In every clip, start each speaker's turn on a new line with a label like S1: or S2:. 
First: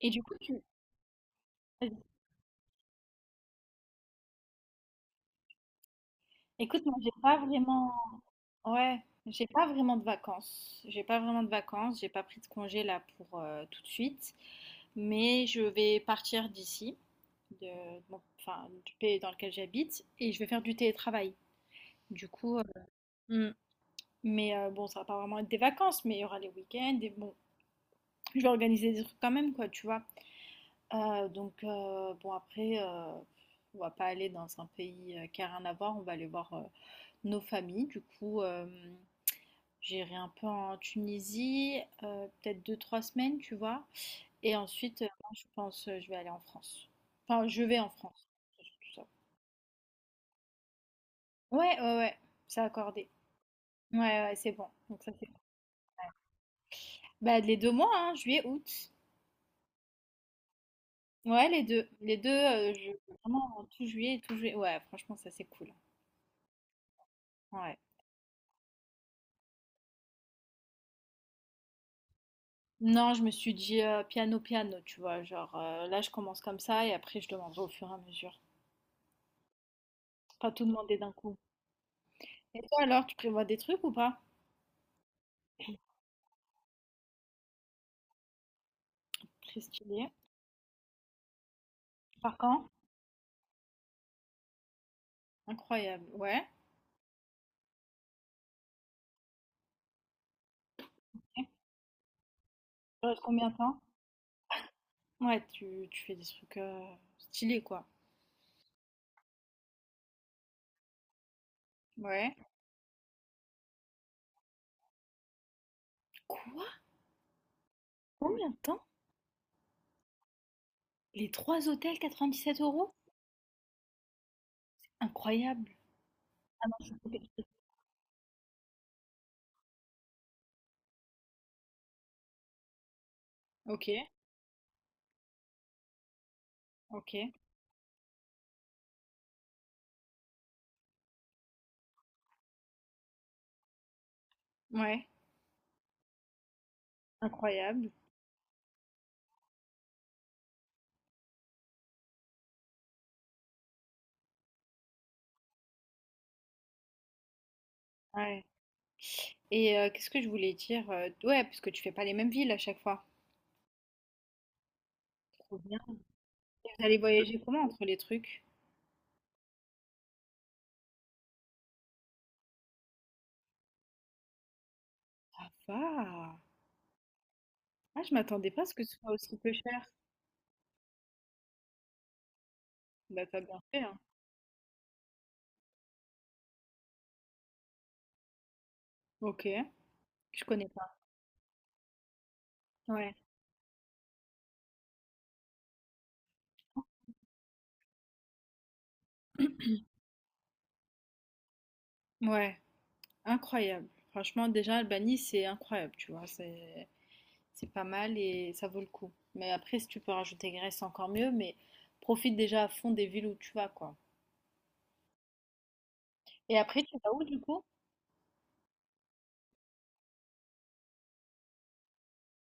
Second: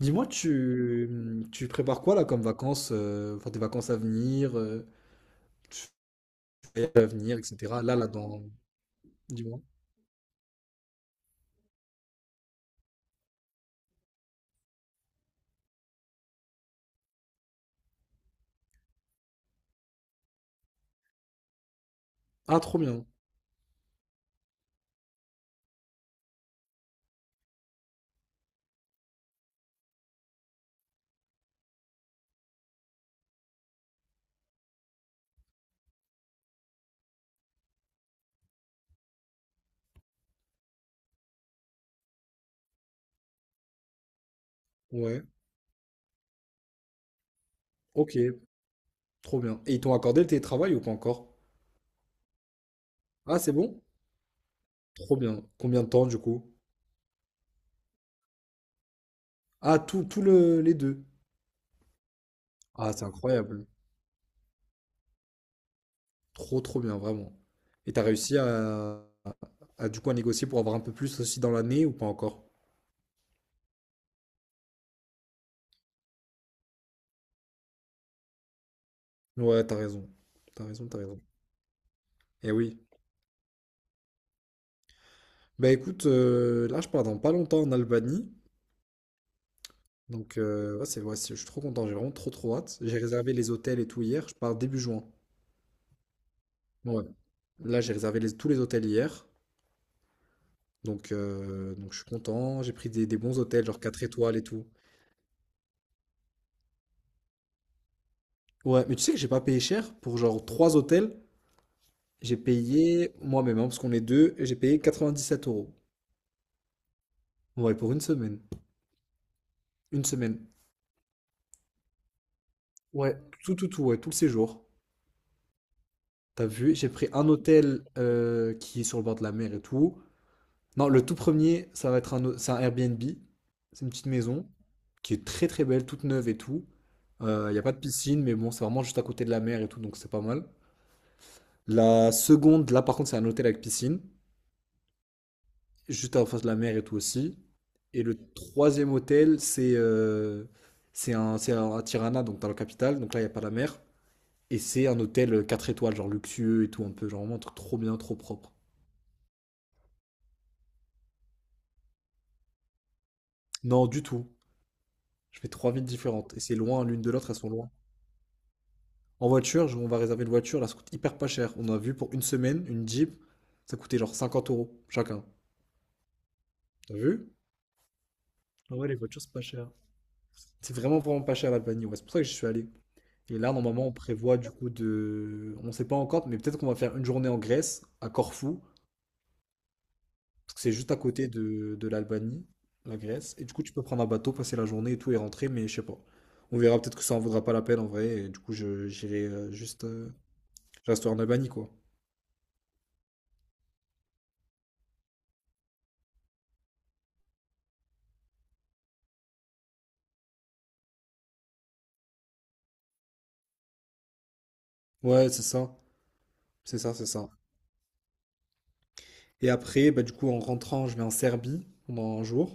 S1: Et du
S2: Dis-moi,
S1: coup, tu...
S2: tu
S1: Vas-y.
S2: prépares quoi là comme vacances, enfin tes vacances à venir, tu
S1: Écoute,
S2: fais
S1: moi,
S2: à
S1: j'ai pas
S2: venir, etc.
S1: vraiment...
S2: Là,
S1: Ouais, j'ai
S2: dis-moi.
S1: pas vraiment de vacances. J'ai pas vraiment de vacances. J'ai pas pris de congé là pour tout de suite. Mais je vais partir d'ici, de... bon, enfin, du pays dans lequel j'habite, et je vais faire du télétravail. Du coup,
S2: Ah, trop bien.
S1: mm. mais bon, ça va pas vraiment être des vacances, mais il y aura les week-ends. Et bon, je vais organiser des trucs quand même, quoi, tu vois. Bon, après, on va pas aller dans un pays qui a rien à voir. On va aller voir nos familles, du coup, j'irai un peu en Tunisie, peut-être deux trois semaines, tu vois? Et ensuite,
S2: Ouais,
S1: non, je pense, je vais aller en France. Enfin, je vais en
S2: ok,
S1: France, c'est surtout ça.
S2: trop bien. Et ils t'ont accordé le télétravail ou pas encore?
S1: Ouais, ouais, ouais, c'est accordé.
S2: Ah, c'est bon?
S1: Ouais, ouais, c'est bon, donc ça
S2: Trop
S1: c'est bon.
S2: bien. Combien de temps du coup?
S1: Bah, les 2 mois, hein, juillet, août.
S2: Ah, tout, tout les deux.
S1: Ouais, les deux
S2: Ah, c'est
S1: je vraiment
S2: incroyable.
S1: tout juillet, tout juillet. Ouais, franchement, ça c'est cool.
S2: Trop, trop bien, vraiment.
S1: Ouais.
S2: Et t'as réussi à, du coup à négocier pour avoir un peu plus aussi dans l'année ou pas encore?
S1: Non, je me suis dit, piano, piano, tu vois? Genre, là, je commence comme ça et après je demanderai au fur et à mesure.
S2: Ouais, t'as raison.
S1: Pas tout
S2: T'as raison,
S1: demander
S2: t'as
S1: d'un
S2: raison.
S1: coup.
S2: Eh
S1: Et
S2: oui.
S1: toi alors, tu prévois des trucs ou pas?
S2: Bah écoute, là je pars dans pas longtemps en Albanie.
S1: Très stylé.
S2: Donc ouais, ouais, je suis trop content, j'ai vraiment trop
S1: Par
S2: trop
S1: quand?
S2: hâte. J'ai réservé les hôtels et tout hier, je pars début juin.
S1: Incroyable. Ouais.
S2: Bon, ouais. Là j'ai réservé tous les hôtels hier. Donc,
S1: Ok.
S2: euh, donc je suis content, j'ai pris des,
S1: Ça
S2: des
S1: reste
S2: bons
S1: combien de
S2: hôtels, genre
S1: temps?
S2: 4 étoiles et tout.
S1: Ouais, tu fais des trucs stylés quoi.
S2: Ouais, mais tu sais que j'ai pas payé cher pour genre 3 hôtels.
S1: Ouais.
S2: J'ai payé moi-même, hein, parce qu'on est deux, et j'ai payé 97 euros.
S1: Quoi?
S2: Ouais, pour une semaine.
S1: Combien de temps?
S2: Une semaine.
S1: Les trois hôtels 97 euros?
S2: Ouais, tout, tout, tout, ouais, tout le séjour.
S1: Incroyable.
S2: T'as
S1: Ah
S2: vu,
S1: non,
S2: j'ai
S1: je
S2: pris un
S1: c'est pas.
S2: hôtel qui est sur le bord de la mer et tout. Non, le tout premier, ça va être c'est un Airbnb. C'est
S1: Ok,
S2: une petite maison qui est très très belle, toute neuve et tout.
S1: ok.
S2: Il n'y a pas de piscine, mais bon, c'est vraiment juste à côté de la mer et tout, donc c'est pas mal. La seconde, là par contre, c'est un hôtel avec piscine,
S1: Ouais.
S2: juste en face de la mer et tout aussi.
S1: Incroyable.
S2: Et le troisième hôtel, c'est à Tirana, donc dans la capitale, donc là, il n'y a pas la mer. Et c'est un hôtel 4 étoiles, genre luxueux et tout, un peu, genre vraiment un truc trop bien, trop
S1: Ouais.
S2: propre.
S1: Et qu'est-ce que je voulais dire? Ouais, parce que tu fais pas les mêmes villes à chaque fois.
S2: Non, du tout. Je fais
S1: Trop
S2: trois
S1: bien.
S2: villes différentes, et c'est
S1: Et
S2: loin
S1: vous allez
S2: l'une de l'autre, elles
S1: voyager
S2: sont
S1: comment
S2: loin.
S1: entre les trucs?
S2: En voiture, on va réserver une voiture, là ça coûte hyper pas cher. On a vu pour une semaine, une Jeep, ça coûtait genre 50 € chacun.
S1: Ça va.
S2: T'as vu?
S1: Ah, je m'attendais pas à ce
S2: Ah
S1: que
S2: ouais,
S1: ce
S2: les
S1: soit
S2: voitures, c'est
S1: aussi
S2: pas
S1: peu
S2: cher.
S1: cher.
S2: C'est vraiment, vraiment pas cher l'Albanie, ouais. C'est pour ça que j'y suis allé.
S1: Bah,
S2: Et
S1: t'as
S2: là,
S1: bien fait,
S2: normalement, on
S1: hein.
S2: prévoit du coup de. On sait pas encore, mais peut-être qu'on va faire une journée en Grèce, à Corfou,
S1: Ok. Je
S2: parce que
S1: connais
S2: c'est juste
S1: pas.
S2: à côté de l'Albanie, la
S1: Ouais,
S2: Grèce. Et du coup, tu peux prendre un bateau, passer la journée et tout et rentrer, mais je sais pas. On verra peut-être que ça en vaudra pas la peine en vrai. Et du coup, je j'irai juste. Je resterai en Albanie, quoi.
S1: ouais, incroyable. Franchement, déjà, Albanie, c'est incroyable, tu vois, c'est pas mal et ça vaut le coup. Mais après, si tu peux rajouter Grèce, encore mieux, mais profite déjà à fond des villes où tu vas, quoi.
S2: Ouais, c'est ça.
S1: Et
S2: C'est
S1: après,
S2: ça,
S1: tu
S2: c'est
S1: vas où,
S2: ça.
S1: du coup?
S2: Et après, bah, du coup, en rentrant, je vais en Serbie pendant un jour.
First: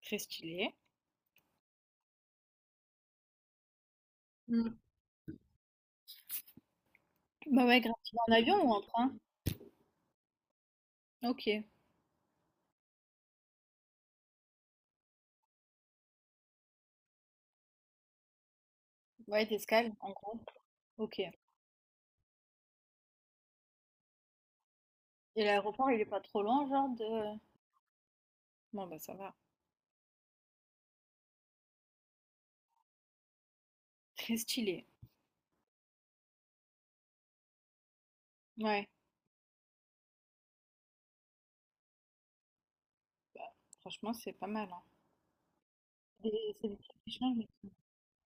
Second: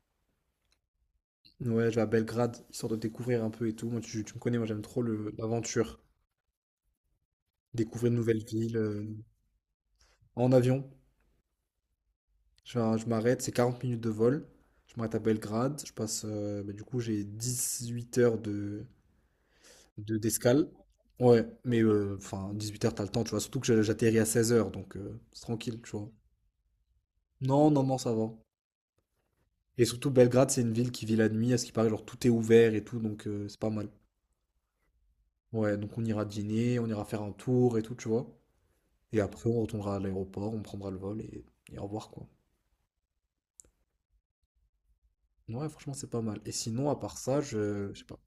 S1: Très stylé.
S2: Ouais, je vais à Belgrade, histoire de découvrir un peu et tout. Moi, tu me connais, moi,
S1: Mm.
S2: j'aime trop l'aventure.
S1: Bah ouais, grave.
S2: Découvrir
S1: Tu
S2: une
S1: vas en
S2: nouvelle
S1: avion ou
S2: ville
S1: en train?
S2: en avion.
S1: Ok.
S2: Je m'arrête, c'est 40 minutes de vol. Je m'arrête à Belgrade. Je passe, bah, du coup, j'ai 18 h
S1: Ouais, t'escales, en gros.
S2: d'escale.
S1: Ok.
S2: Ouais, mais enfin, 8 heures, t'as le temps, tu vois. Surtout que j'atterris à 16 h, donc c'est
S1: Et
S2: tranquille,
S1: l'aéroport,
S2: tu
S1: il est
S2: vois.
S1: pas trop loin, genre de...
S2: Non, non, non, ça va.
S1: Bon, bah ça va.
S2: Et surtout, Belgrade, c'est une ville qui vit la nuit, à ce qui paraît, genre tout est ouvert et tout, donc c'est pas mal.
S1: Très stylé.
S2: Ouais, donc on ira dîner, on ira faire un tour et tout, tu vois.
S1: Ouais,
S2: Et après, on retournera à l'aéroport, on prendra le vol et au revoir, quoi.
S1: franchement, c'est pas mal, hein.
S2: Ouais, franchement, c'est pas mal. Et
S1: Des- c'est des trucs
S2: sinon, à
S1: qui
S2: part
S1: changent.
S2: ça,
S1: Et tout.
S2: je sais pas,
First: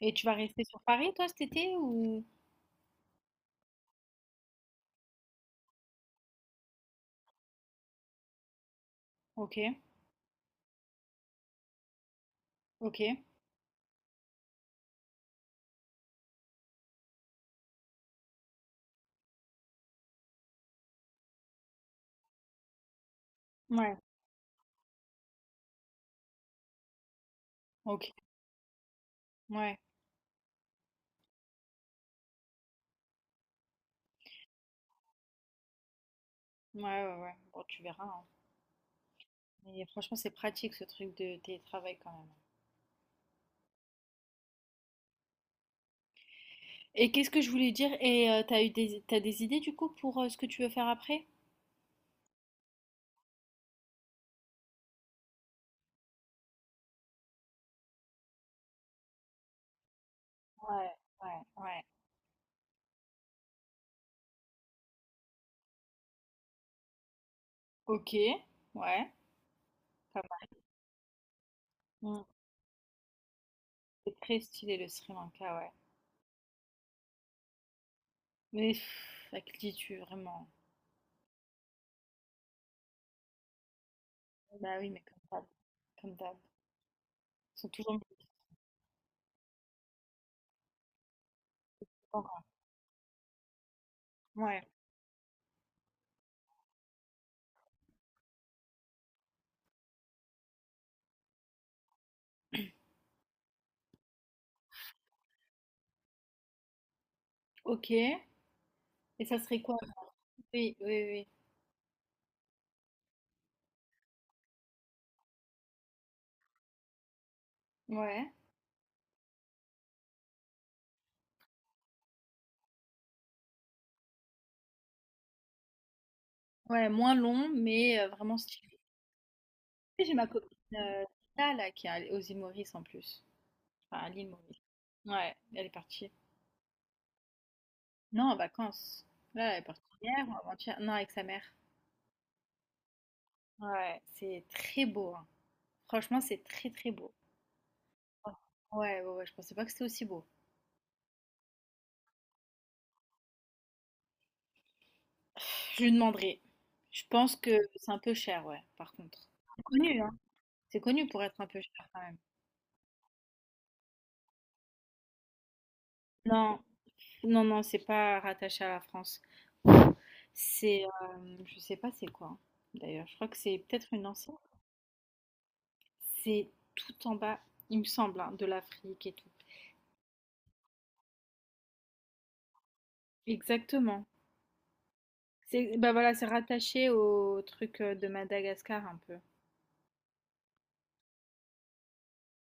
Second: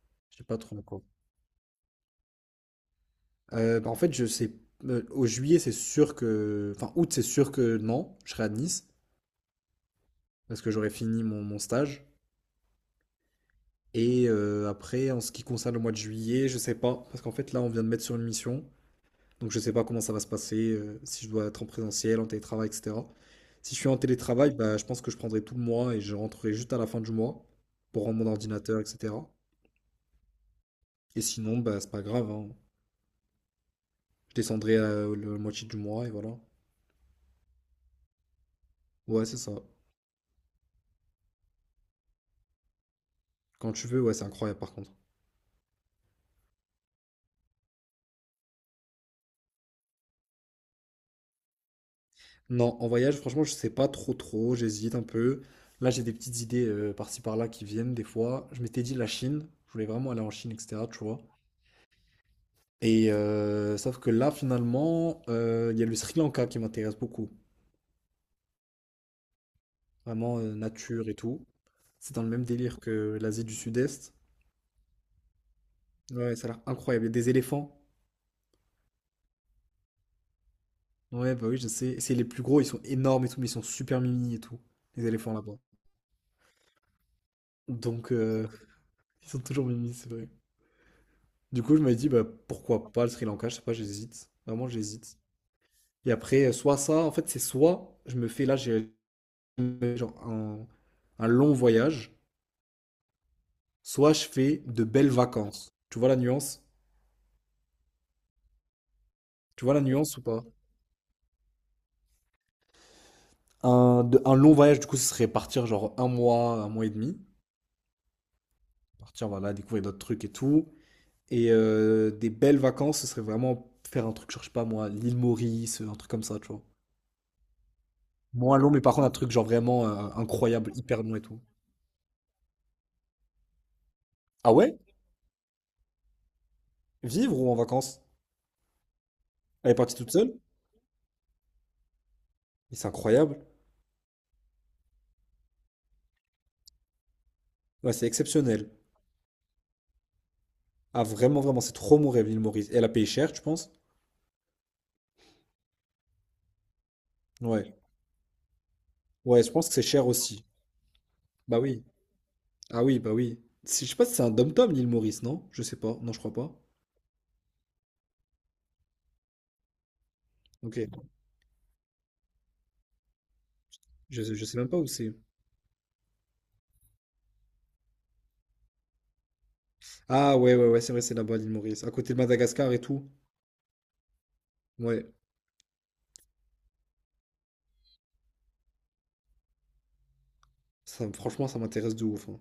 S1: Et tu vas
S2: je sais pas
S1: rester
S2: trop
S1: sur
S2: encore.
S1: Paris, toi, cet été, ou...
S2: Bah, en fait, je sais, au juillet, c'est sûr que, enfin, août, c'est sûr que non, je serai à Nice
S1: Ok,
S2: parce que j'aurai fini mon stage.
S1: ok,
S2: Et après, en ce qui concerne le mois de juillet, je sais pas, parce qu'en fait, là, on vient de mettre sur une mission. Donc je sais pas comment ça va se passer, si je dois être en présentiel, en télétravail, etc. Si je suis
S1: ouais,
S2: en télétravail, bah, je pense que je prendrai tout le mois et je rentrerai juste à la fin du mois
S1: ok,
S2: pour rendre mon ordinateur, etc.
S1: ouais,
S2: Et sinon, bah, c'est pas grave, hein. Je descendrai la moitié du mois et voilà.
S1: ouais, ouais, ouais. Bon, tu verras, hein.
S2: Ouais, c'est ça.
S1: Mais franchement, c'est pratique ce truc de télétravail quand même.
S2: Quand tu veux, ouais, c'est incroyable par contre.
S1: Et qu'est-ce que je voulais dire? Et t'as t'as des idées du coup pour ce que tu veux faire après?
S2: Non, en voyage, franchement, je sais pas trop trop, j'hésite un peu. Là, j'ai des petites idées par-ci par-là qui viennent des fois. Je m'étais dit la Chine, je voulais vraiment aller en Chine, etc.
S1: Ouais,
S2: Tu vois.
S1: ouais, ouais.
S2: Et sauf que là, finalement, il y a le Sri Lanka qui m'intéresse beaucoup.
S1: Ok, ouais, pas
S2: Vraiment,
S1: mal.
S2: nature et tout. C'est dans
S1: Mm.
S2: le même délire que l'Asie du Sud-Est.
S1: C'est très stylé le Sri Lanka, ouais.
S2: Ouais, ça a l'air incroyable. Il y a des éléphants.
S1: Mais pff, à qui dis-tu vraiment?
S2: Ouais, bah oui, je sais. Et c'est les plus gros, ils sont énormes et tout, mais ils sont super mimi et tout.
S1: Bah oui, mais
S2: Les
S1: comme
S2: éléphants
S1: d'hab,
S2: là-bas.
S1: comme d'hab. Ils sont toujours
S2: Donc, ils sont toujours mimi, c'est vrai. Du coup, je me dit bah, pourquoi pas le Sri Lanka? Je sais pas, j'hésite.
S1: ouais,
S2: Vraiment, j'hésite. Et après, soit ça, en fait, c'est soit je me fais là, j'ai genre un long voyage soit je fais de belles vacances. Tu vois la nuance?
S1: ok. Et ça serait
S2: Tu vois
S1: quoi?
S2: la nuance ou pas?
S1: Oui, oui,
S2: Un long voyage, du coup, ce serait partir genre un mois et demi.
S1: oui. Ouais.
S2: Partir, voilà, découvrir d'autres trucs et tout. Et des belles vacances, ce serait vraiment faire un truc, genre, je sais pas moi, l'île Maurice, un truc comme ça, tu vois.
S1: Ouais, moins long, mais vraiment
S2: Moins long,
S1: stylé.
S2: mais par contre, un truc genre vraiment
S1: J'ai ma copine,
S2: incroyable, hyper long et tout.
S1: Rita là, qui est allée aux îles Maurice en plus. Enfin, à l'île
S2: Ah
S1: Maurice.
S2: ouais?
S1: Ouais, elle est partie.
S2: Vivre ou en vacances?
S1: Non, en vacances. Là, elle est
S2: Elle est
S1: partie
S2: partie toute
S1: hier ou
S2: seule?
S1: avant-hier. Non, avec sa mère.
S2: Mais c'est incroyable.
S1: Ouais, c'est très beau, hein. Franchement, c'est très, très beau.
S2: Ouais, c'est
S1: Oh.
S2: exceptionnel.
S1: Ouais, ouais, ouais, je pensais pas que c'était aussi beau.
S2: Ah, vraiment, vraiment, c'est trop mon rêve, l'île Maurice. Et elle a payé cher, tu penses?
S1: Je lui demanderai. Je pense que
S2: Ouais.
S1: c'est un peu cher, ouais, par contre.
S2: Ouais, je
S1: C'est
S2: pense que c'est
S1: connu,
S2: cher
S1: hein.
S2: aussi.
S1: C'est connu pour être un
S2: Bah
S1: peu
S2: oui.
S1: cher quand même.
S2: Ah oui, bah oui. Je sais pas si c'est un dom-tom, l'île Maurice, non? Je sais pas. Non, je crois
S1: Non,
S2: pas.
S1: non, non, c'est pas rattaché à la France. C'est,
S2: Ok.
S1: je sais pas c'est quoi, hein. D'ailleurs, je crois que c'est peut-être une
S2: Je,
S1: ancienne.
S2: je sais même pas où c'est.
S1: C'est tout en bas, il me semble, hein, de l'Afrique et tout.
S2: Ah ouais, ouais, ouais, c'est vrai, c'est là-bas, l'île Maurice. À côté de Madagascar et tout.
S1: Exactement.
S2: Ouais.
S1: C'est bah voilà, c'est rattaché au truc de Madagascar un peu.
S2: Franchement, ça m'intéresse de ouf, hein.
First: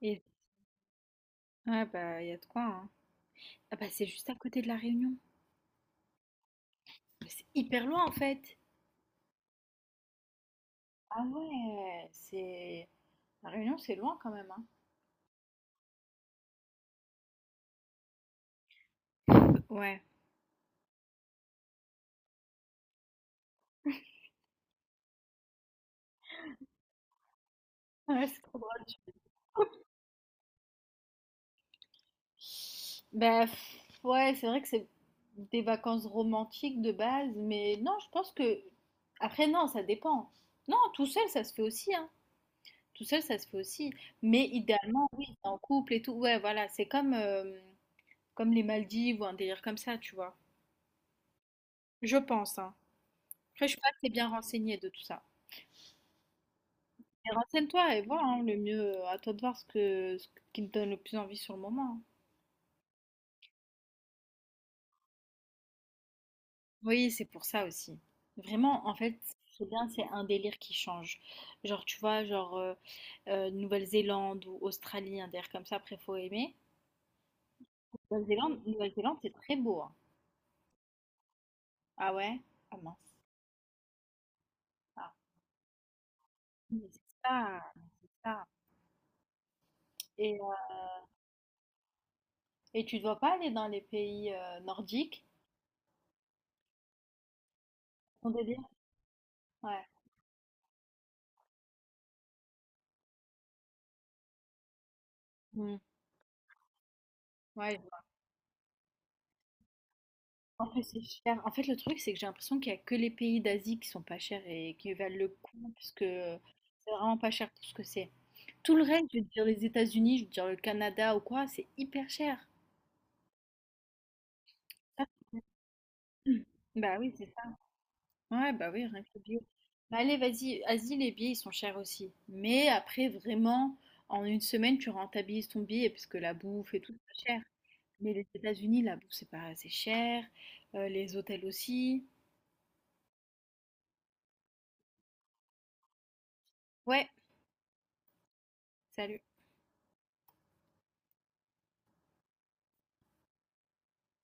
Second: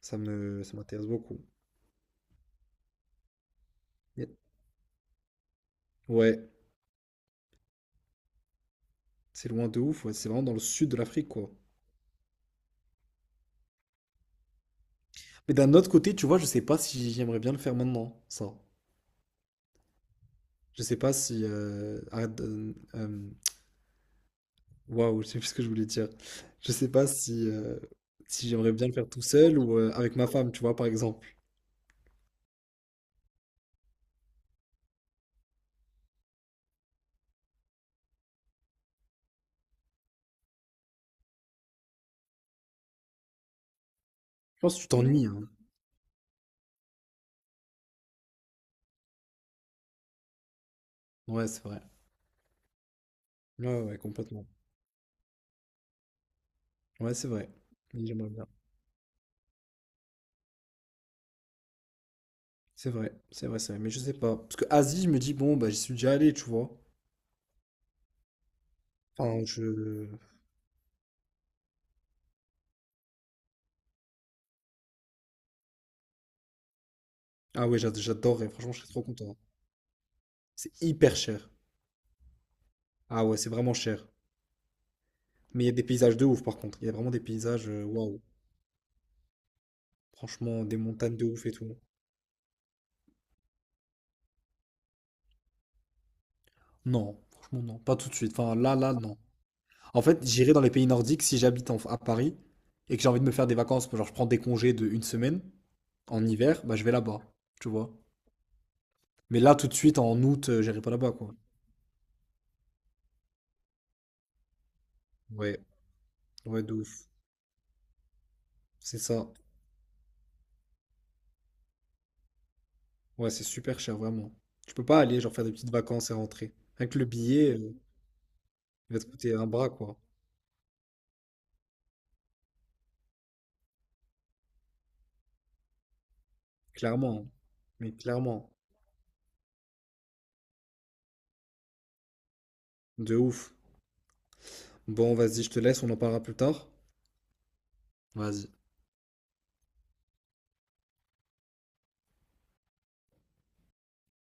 S2: Ça
S1: Et
S2: me, ça m'intéresse beaucoup.
S1: ouais, bah il y a de quoi, hein. Ah bah c'est
S2: Yeah.
S1: juste à côté de la Réunion.
S2: Ouais.
S1: Mais c'est hyper loin en fait.
S2: C'est loin de ouf. Ouais, c'est vraiment dans le sud de
S1: Ah
S2: l'Afrique, quoi.
S1: ouais, c'est... La Réunion, c'est loin quand même, hein.
S2: Mais d'un autre côté, tu vois, je sais pas si j'aimerais bien le faire maintenant, ça.
S1: Ouais.
S2: Je sais pas si... arrête, waouh, je sais plus ce que je voulais dire. Je sais pas si. euh,
S1: Ouais, c'est
S2: si
S1: trop
S2: j'aimerais
S1: drôle.
S2: bien le faire tout seul ou avec ma femme, tu vois, par exemple.
S1: Bah, pff, ouais, c'est vrai que c'est des vacances romantiques de base, mais non, je pense que... Après, non, ça dépend. Non, tout seul, ça se fait aussi, hein. Tout seul, ça se fait aussi. Mais
S2: Je pense que tu
S1: idéalement,
S2: t'ennuies,
S1: oui, t'es
S2: hein.
S1: en couple et tout. Ouais, voilà, c'est comme, comme les Maldives ou un délire comme ça, tu vois.
S2: Ouais, c'est vrai.
S1: Je pense, hein. Après, je
S2: Ouais,
S1: suis pas
S2: ouais,
S1: très bien
S2: complètement.
S1: renseignée de tout ça.
S2: Ouais, c'est
S1: Mais
S2: vrai.
S1: renseigne-toi et
S2: Oui,
S1: vois,
S2: j'aimerais
S1: hein,
S2: bien.
S1: le mieux, à toi de voir ce qui te donne le plus envie sur le moment, hein.
S2: C'est vrai, c'est vrai, c'est vrai. Mais je sais pas. Parce que Asie, je me dis, bon, bah, j'y suis déjà allé, tu vois.
S1: Oui, c'est pour ça aussi. Vraiment, en fait,
S2: Enfin,
S1: c'est bien, c'est
S2: je...
S1: un délire qui change. Genre, tu vois, genre Nouvelle-Zélande ou Australie, un délire comme ça, après, faut aimer.
S2: Ah ouais, j'adorerais.
S1: Nouvelle-Zélande,
S2: Franchement, je serais trop
S1: Nouvelle-Zélande,
S2: content,
S1: c'est
S2: hein.
S1: très beau, hein.
S2: C'est hyper cher.
S1: Ah ouais? Ah mince.
S2: Ah ouais, c'est vraiment cher.
S1: Ah.
S2: Mais il y a des paysages de ouf, par contre. Il
S1: Mais
S2: y a
S1: c'est
S2: vraiment des paysages,
S1: ça, c'est
S2: waouh.
S1: ça. Et, euh,
S2: Franchement, des montagnes de ouf et tout.
S1: et tu dois pas aller dans les pays nordiques,
S2: Non, franchement, non. Pas tout de
S1: ton
S2: suite. Enfin,
S1: délire?
S2: là, là, non.
S1: Ouais.
S2: En fait, j'irai dans les pays nordiques si j'habite à Paris et que j'ai envie de me faire des vacances. Genre, je prends des congés de une semaine
S1: Mm.
S2: en hiver, bah, je vais là-bas, tu
S1: Ouais, je
S2: vois.
S1: vois.
S2: Mais là, tout de suite, en août,
S1: En
S2: j'irai
S1: fait,
S2: pas
S1: c'est
S2: là-bas, quoi.
S1: cher. En fait, le truc, c'est que j'ai l'impression qu'il y a que les pays d'Asie qui sont pas chers et qui valent le
S2: Ouais,
S1: coup, parce que
S2: ouais, de
S1: c'est
S2: ouf.
S1: vraiment pas cher pour ce que c'est. Tout le
S2: C'est
S1: reste, je veux
S2: ça.
S1: dire les États-Unis, je veux dire le Canada ou quoi, c'est hyper cher.
S2: Ouais, c'est super cher, vraiment. Tu peux pas
S1: Ah,
S2: aller, genre, faire des petites vacances et rentrer. Avec
S1: bah
S2: le
S1: oui, c'est
S2: billet,
S1: ouais, bah oui,
S2: il va
S1: rien
S2: te
S1: que le
S2: coûter
S1: bio.
S2: un bras, quoi.
S1: Bah allez, vas-y, vas-y, les billets, ils sont chers aussi. Mais après, vraiment, en une semaine, tu rentabilises ton billet, parce que la bouffe et tout,
S2: Clairement,
S1: c'est
S2: hein.
S1: pas cher.
S2: Mais
S1: Mais les
S2: clairement.
S1: États-Unis, la bouffe, c'est pas assez cher. Les hôtels aussi.
S2: De ouf. Bon, vas-y, je te laisse, on en parlera plus tard.
S1: Ouais,
S2: Vas-y.
S1: salut.